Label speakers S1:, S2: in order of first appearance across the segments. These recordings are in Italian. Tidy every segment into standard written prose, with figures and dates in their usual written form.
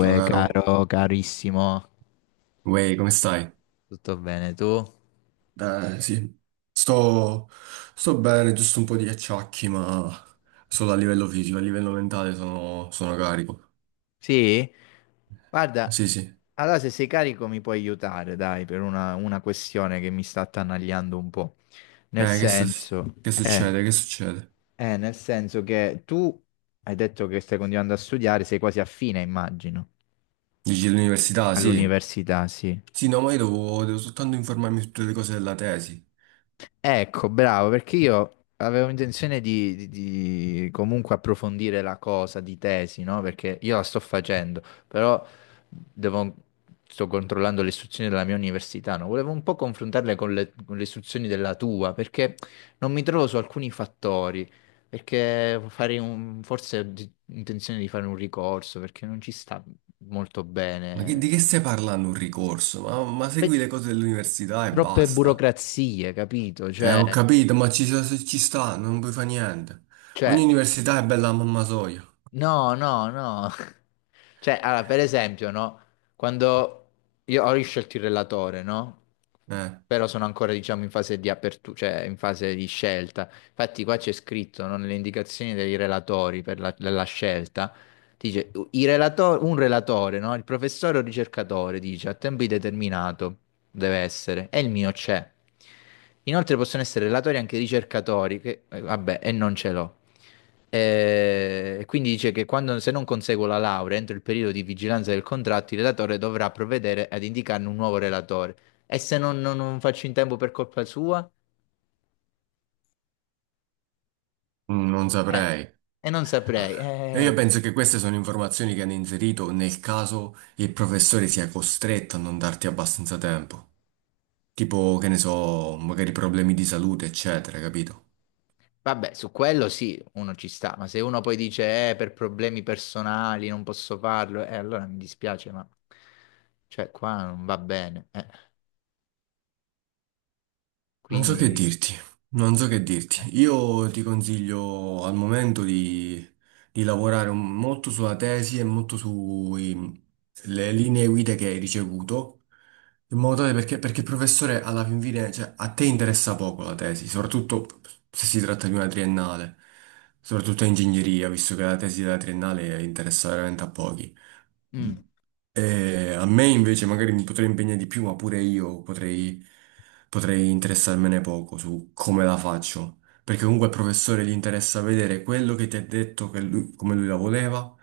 S1: Ciao caro.
S2: caro, carissimo,
S1: Uè, come stai?
S2: tutto bene tu?
S1: Eh sì, sto, sto bene, giusto un po' di acciacchi, ma solo a livello fisico, a livello mentale sono carico.
S2: Sì? Guarda,
S1: Sì, sì.
S2: allora se sei carico mi puoi aiutare, dai, per una questione che mi sta attanagliando un po'. Nel
S1: Eh, che, s-
S2: senso,
S1: che
S2: eh,
S1: succede? Che succede?
S2: nel senso che tu hai detto che stai continuando a studiare, sei quasi a fine, immagino,
S1: Dici l'università, sì.
S2: all'università, sì.
S1: Sì, no, ma io devo soltanto informarmi su tutte le cose della tesi.
S2: Ecco, bravo, perché io avevo intenzione di comunque approfondire la cosa di tesi, no? Perché io la sto facendo, però devo- sto controllando le istruzioni della mia università, no? Volevo un po' confrontarle con le istruzioni della tua, perché non mi trovo su alcuni fattori, perché farei un, forse ho intenzione di fare un ricorso, perché non ci sta molto
S1: Di
S2: bene.
S1: che stai parlando un ricorso? Ma segui
S2: Pe-
S1: le cose dell'università e
S2: Troppe
S1: basta.
S2: burocrazie, capito? Cioè...
S1: Ho capito, ci sta, non puoi fare niente. Ogni
S2: Cioè,
S1: università è bella a mamma soia.
S2: No, no, no. Cioè, allora, per esempio, no? Quando io ho riscelto il relatore, no?
S1: Eh.
S2: Però sono ancora, diciamo, in fase di apertura, cioè in fase di scelta. Infatti qua c'è scritto, no, nelle indicazioni dei relatori della scelta, dice, un relatore, no? Il professore o ricercatore, dice, a tempo indeterminato deve essere, e il mio c'è. Inoltre possono essere relatori anche ricercatori, che, vabbè, e non ce l'ho. E quindi dice che quando, se non conseguo la laurea entro il periodo di vigilanza del contratto, il relatore dovrà provvedere ad indicarne un nuovo relatore. E se non faccio in tempo per colpa sua?
S1: Mm, non
S2: Eh,
S1: saprei.
S2: e non
S1: Ah,
S2: saprei.
S1: e io penso che queste sono informazioni che hanno inserito nel caso il professore sia costretto a non darti abbastanza tempo. Tipo, che ne so, magari problemi di salute, eccetera, capito?
S2: Vabbè, su quello sì, uno ci sta, ma se uno poi dice, per problemi personali non posso farlo, allora mi dispiace, ma cioè, qua non va bene. Eh.
S1: Non so che
S2: Quindi...
S1: dirti, non so che dirti.
S2: Eh.
S1: Io ti consiglio al momento di lavorare molto sulla tesi e molto sulle linee guida che hai ricevuto, in modo tale perché, perché il professore alla fin fine, cioè, a te interessa poco la tesi, soprattutto se si tratta di una triennale, soprattutto in ingegneria, visto che la tesi della triennale interessa veramente a pochi.
S2: Mm.
S1: E a me invece magari mi potrei impegnare di più, ma pure io potrei interessarmene poco su come la faccio. Perché comunque al professore gli interessa vedere quello che ti ha detto, come lui la voleva,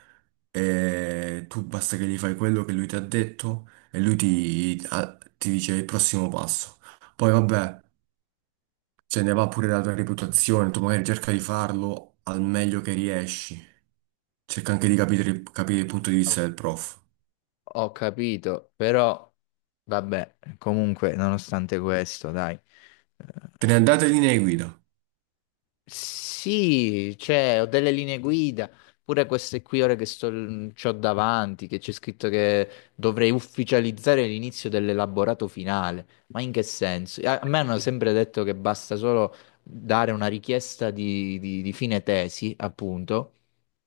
S1: e tu basta che gli fai quello che lui ti ha detto e lui ti dice il prossimo passo. Poi vabbè, se ne va pure la tua reputazione, tu magari cerca di farlo al meglio che riesci. Cerca anche di capire il punto di vista
S2: Ok.
S1: del prof.
S2: Ho capito, però vabbè, comunque, nonostante questo, dai.
S1: Te ne andate linee guida.
S2: Sì, cioè, ho delle linee guida, pure queste qui ora che sto, c'ho davanti, che c'è scritto che dovrei ufficializzare l'inizio dell'elaborato finale. Ma in che senso? A me hanno sempre detto che basta solo dare una richiesta di fine tesi, appunto,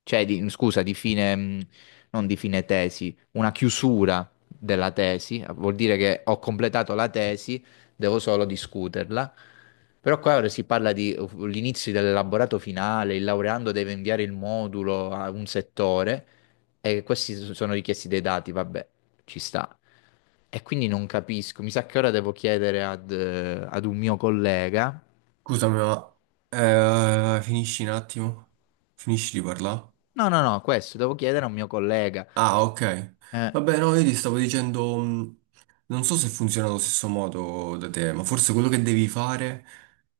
S2: cioè, scusa, di fine, non di fine tesi, una chiusura della tesi, vuol dire che ho completato la tesi, devo solo discuterla. Però qua ora si parla di l'inizio dell'elaborato finale, il laureando deve inviare il modulo a un settore e questi sono richiesti dei dati, vabbè, ci sta. E quindi non capisco, mi sa che ora devo chiedere ad un mio collega.
S1: Scusami, ma finisci un attimo? Finisci di parlare?
S2: No, no, no, questo devo chiedere a un mio collega.
S1: Ah, ok.
S2: Eh,
S1: Vabbè, no, io ti stavo dicendo, non so se funziona allo stesso modo da te, ma forse quello che devi fare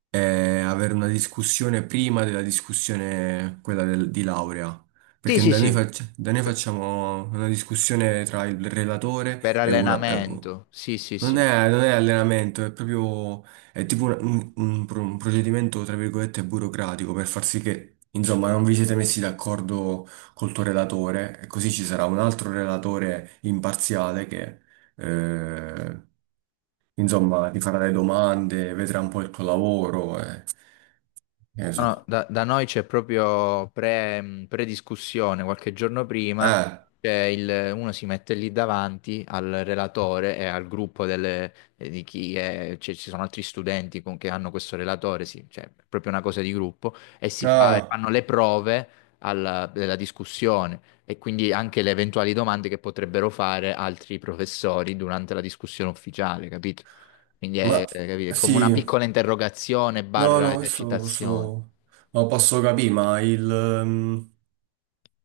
S1: è avere una discussione prima della discussione, di laurea.
S2: sì,
S1: Perché
S2: sì,
S1: da noi,
S2: sì,
S1: da noi
S2: Pe-
S1: facciamo una discussione tra il relatore
S2: per
S1: e una,
S2: allenamento, sì, sì,
S1: non
S2: sì.
S1: è, non è allenamento, è proprio, è tipo un procedimento, tra virgolette, burocratico per far sì che, insomma, non vi siete messi d'accordo col tuo relatore e così ci sarà un altro relatore imparziale che, eh, insomma, ti farà le domande, vedrà un po' il tuo lavoro e, che ne
S2: No, no,
S1: so.
S2: da noi c'è proprio prediscussione, qualche giorno prima
S1: Eh,
S2: c'è uno si mette lì davanti al relatore e al gruppo di chi è, cioè, ci sono altri studenti che hanno questo relatore, sì, cioè è proprio una cosa di gruppo, e
S1: ah,
S2: fanno le prove della discussione e quindi anche le eventuali domande che potrebbero fare altri professori durante la discussione ufficiale, capito? Quindi
S1: ma
S2: è capito? È come
S1: sì,
S2: una piccola interrogazione
S1: no,
S2: barra esercitazione.
S1: questo lo posso capire, ma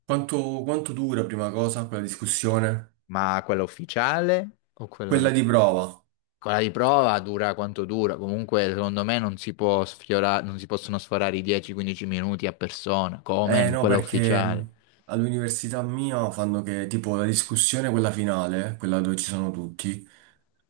S1: quanto, quanto dura, prima cosa, quella discussione?
S2: Ma quella ufficiale o quella
S1: Quella
S2: no?
S1: di prova.
S2: Quella di prova dura quanto dura, comunque secondo me non si può sfiorare, non si possono sforare i 10-15 minuti a persona, come
S1: Eh
S2: in
S1: no,
S2: quella
S1: perché
S2: ufficiale.
S1: all'università mia fanno che tipo la discussione, quella finale, quella dove ci sono tutti,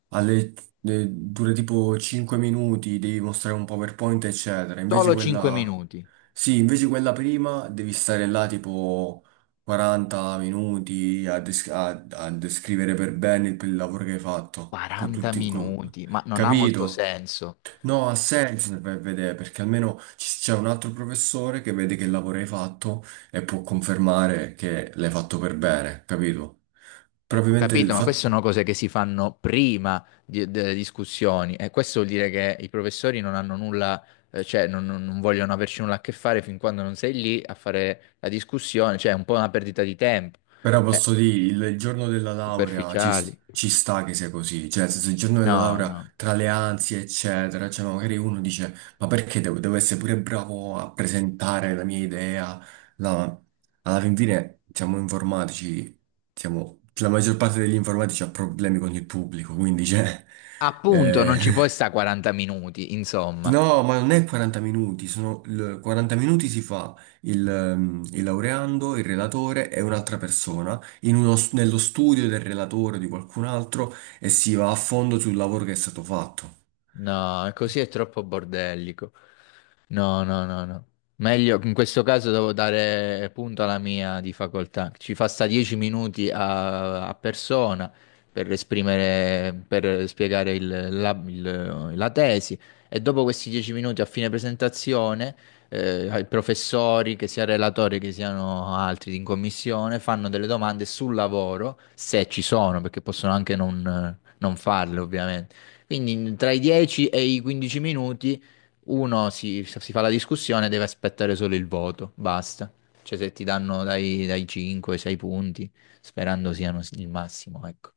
S1: alle- dura tipo 5 minuti, devi mostrare un PowerPoint, eccetera. Invece
S2: Solo 5
S1: quella...
S2: minuti,
S1: Sì, invece quella prima devi stare là tipo 40 minuti a descrivere per bene il lavoro che hai fatto,
S2: 40 minuti, ma non ha molto
S1: capito?
S2: senso.
S1: No, ha senso se vai a vedere, perché almeno c'è un altro professore che vede che lavoro hai fatto e può confermare che l'hai fatto per bene, capito?
S2: Ho
S1: Probabilmente il
S2: capito, ma
S1: fatto.
S2: queste sono cose che si fanno prima delle discussioni e questo vuol dire che i professori non hanno nulla, cioè non vogliono averci nulla a che fare fin quando non sei lì a fare la discussione, cioè è un po' una perdita di tempo.
S1: Però
S2: Eh,
S1: posso dire, il giorno della laurea
S2: Superficiali.
S1: ci sta che sia così, cioè nel senso, il giorno della
S2: No,
S1: laurea
S2: no.
S1: tra le ansie eccetera, cioè no, magari uno dice ma perché devo essere pure bravo a presentare la mia idea? No, alla fin fine siamo informatici, la maggior parte degli informatici ha problemi con il pubblico, quindi cioè,
S2: Appunto,
S1: eh,
S2: non ci puoi sta 40 minuti, insomma.
S1: No, ma non è 40 minuti, 40 minuti si fa il laureando, il relatore e un'altra persona in nello studio del relatore o di qualcun altro e si va a fondo sul lavoro che è stato fatto.
S2: No, così è troppo bordellico. No, no, no, no. Meglio, in questo caso devo dare punto alla mia di facoltà. Ci fa sta 10 minuti a persona per esprimere, per spiegare la tesi e dopo questi 10 minuti a fine presentazione, ai professori, che sia relatori che siano altri in commissione, fanno delle domande sul lavoro, se ci sono, perché possono anche non farle, ovviamente. Quindi tra i 10 e i 15 minuti uno si fa la discussione e deve aspettare solo il voto, basta. Cioè se ti danno dai 5 ai 6 punti, sperando siano il massimo, ecco.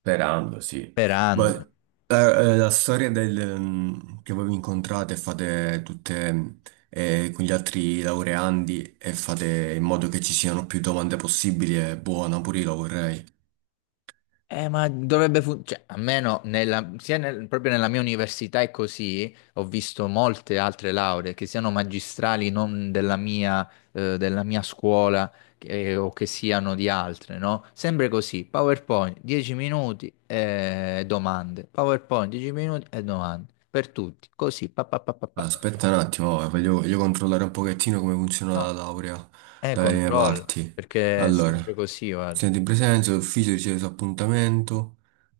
S1: Sperando, sì. Ma
S2: Sperando.
S1: eh, la storia che voi vi incontrate e fate tutte con gli altri laureandi e fate in modo che ci siano più domande possibili è buona, pure io la vorrei.
S2: Ma dovrebbe funzionare, cioè, almeno proprio nella mia università è così, ho visto molte altre lauree che siano magistrali non della mia, della mia scuola, o che siano di altre, no? Sempre così, PowerPoint 10 minuti e domande, PowerPoint 10 minuti e domande, per tutti, così, pa pa pa pa pa.
S1: Allora, aspetta un attimo, voglio controllare un pochettino come funziona la
S2: No,
S1: laurea dalle mie
S2: controlla,
S1: parti.
S2: perché è
S1: Allora,
S2: sempre così, guarda.
S1: studente in presenza, l'ufficio riceve su appuntamento.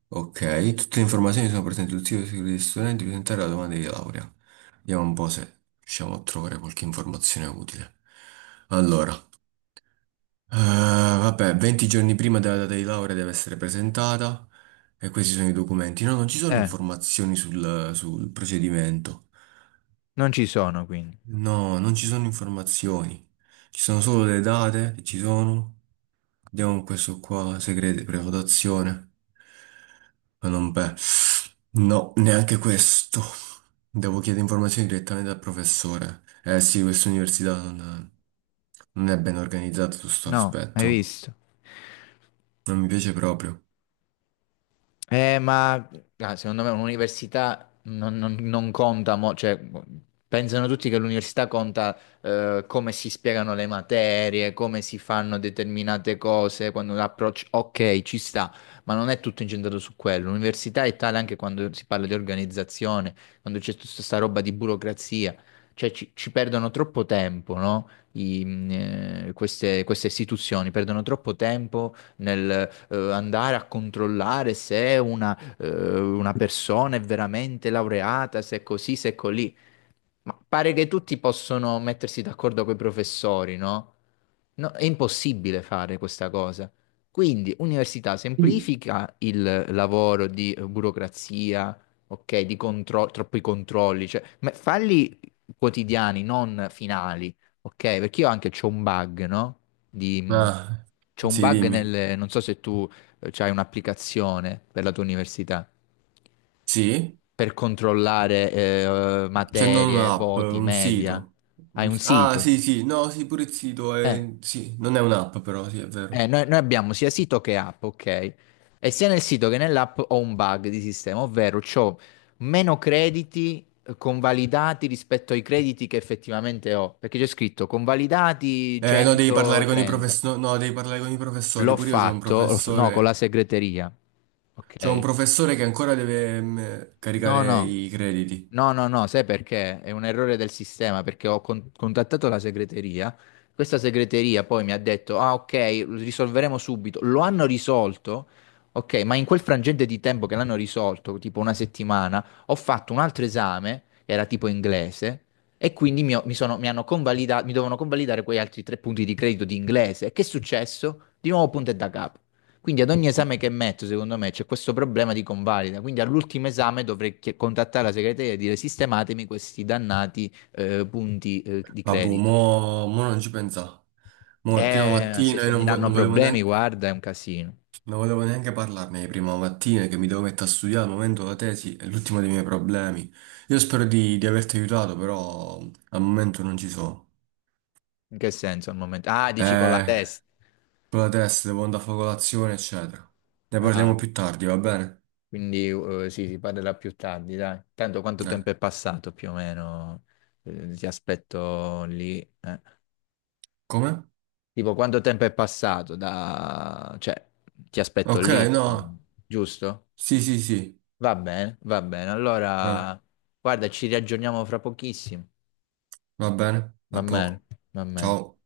S1: Ok, tutte le informazioni sono presenti sul sito sicuro degli studenti, presentare la domanda di laurea. Vediamo un po' se riusciamo a trovare qualche informazione utile. Allora, vabbè, 20 giorni prima della data di laurea deve essere presentata e questi sono i documenti. No, non ci sono
S2: Eh,
S1: informazioni sul procedimento.
S2: Non ci sono quindi,
S1: No, non ci sono informazioni, ci sono solo le date che ci sono. Andiamo con questo qua, segrete, prenotazione. Ma non beh. No, neanche questo. Devo chiedere informazioni direttamente dal professore. Eh sì, questa università non è ben organizzata su questo
S2: no, hai
S1: aspetto.
S2: visto?
S1: Non mi piace proprio.
S2: Ma secondo me un'università non conta, cioè, pensano tutti che l'università conta come si spiegano le materie, come si fanno determinate cose, quando l'approccio, ok, ci sta, ma non è tutto incentrato su quello. L'università è tale anche quando si parla di organizzazione, quando c'è tutta questa roba di burocrazia, cioè ci perdono troppo tempo, no? Queste istituzioni perdono troppo tempo nel andare a controllare se una persona è veramente laureata, se è così, se è colì. Ma pare che tutti possono mettersi d'accordo con i professori, no? No, è impossibile fare questa cosa. Quindi, università semplifica il lavoro di burocrazia, ok, troppi controlli, cioè, ma falli quotidiani, non finali, ok? Perché io anche c'ho un bug, no? Di, mh,
S1: Ah,
S2: c'ho un
S1: sì,
S2: bug
S1: dimmi.
S2: non so se tu c'hai un'applicazione per la tua università
S1: Sì?
S2: per controllare
S1: C'è non
S2: materie,
S1: un'app,
S2: voti,
S1: un
S2: media.
S1: sito.
S2: Hai un
S1: Ah,
S2: sito.
S1: sì, sì, no, sì, pure il sito
S2: Eh,
S1: è... Sì, non è un'app però, sì, è vero.
S2: noi abbiamo sia sito che app, ok? E sia nel sito che nell'app ho un bug di sistema, ovvero ho meno crediti convalidati rispetto ai crediti che effettivamente ho, perché c'è scritto convalidati
S1: No, devi parlare con i
S2: 130.
S1: professori, no, devi parlare con i professori.
S2: L'ho
S1: Pure io
S2: fatto, no, con la segreteria,
S1: c'ho un
S2: ok?
S1: professore che ancora deve
S2: No,
S1: caricare
S2: no.
S1: i crediti.
S2: No, no, no, sai perché? È un errore del sistema, perché ho contattato la segreteria. Questa segreteria poi mi ha detto, ah, ok, risolveremo subito. Lo hanno risolto, ok, ma in quel frangente di tempo che l'hanno risolto, tipo una settimana, ho fatto un altro esame, era tipo inglese, e quindi mi hanno convalidato, mi dovevano convalidare quei altri 3 punti di credito di inglese. Che è successo? Di nuovo punto e da capo. Quindi ad ogni esame che metto, secondo me, c'è questo problema di convalida. Quindi all'ultimo esame dovrei contattare la segreteria e dire sistematemi questi dannati punti di
S1: Vabbè,
S2: credito.
S1: mo non ci pensa. Mo è prima
S2: Eh, se,
S1: mattina e
S2: se mi danno
S1: non volevo
S2: problemi,
S1: neanche...
S2: guarda, è un casino.
S1: Non volevo neanche parlarne di prima mattina che mi devo mettere a studiare al momento la tesi è l'ultimo dei miei problemi. Io spero di averti aiutato, però al momento non ci sono.
S2: In che senso al momento? Ah, dici con la
S1: Eh,
S2: testa.
S1: con la testa devo andare a fare colazione, eccetera. Ne
S2: Ah,
S1: parliamo più tardi, va bene?
S2: quindi sì, si parlerà più tardi, dai. Tanto quanto
S1: Eh,
S2: tempo è passato più o meno? Ti aspetto lì. Eh.
S1: come?
S2: Tipo, quanto tempo è passato da... cioè, ti aspetto
S1: Ok,
S2: lì, insomma,
S1: no.
S2: giusto?
S1: Sì, sì, sì.
S2: Va bene, va bene.
S1: Eh,
S2: Allora, guarda, ci riaggiorniamo fra pochissimo.
S1: va bene,
S2: Va
S1: a poco.
S2: bene, va bene.
S1: Ciao.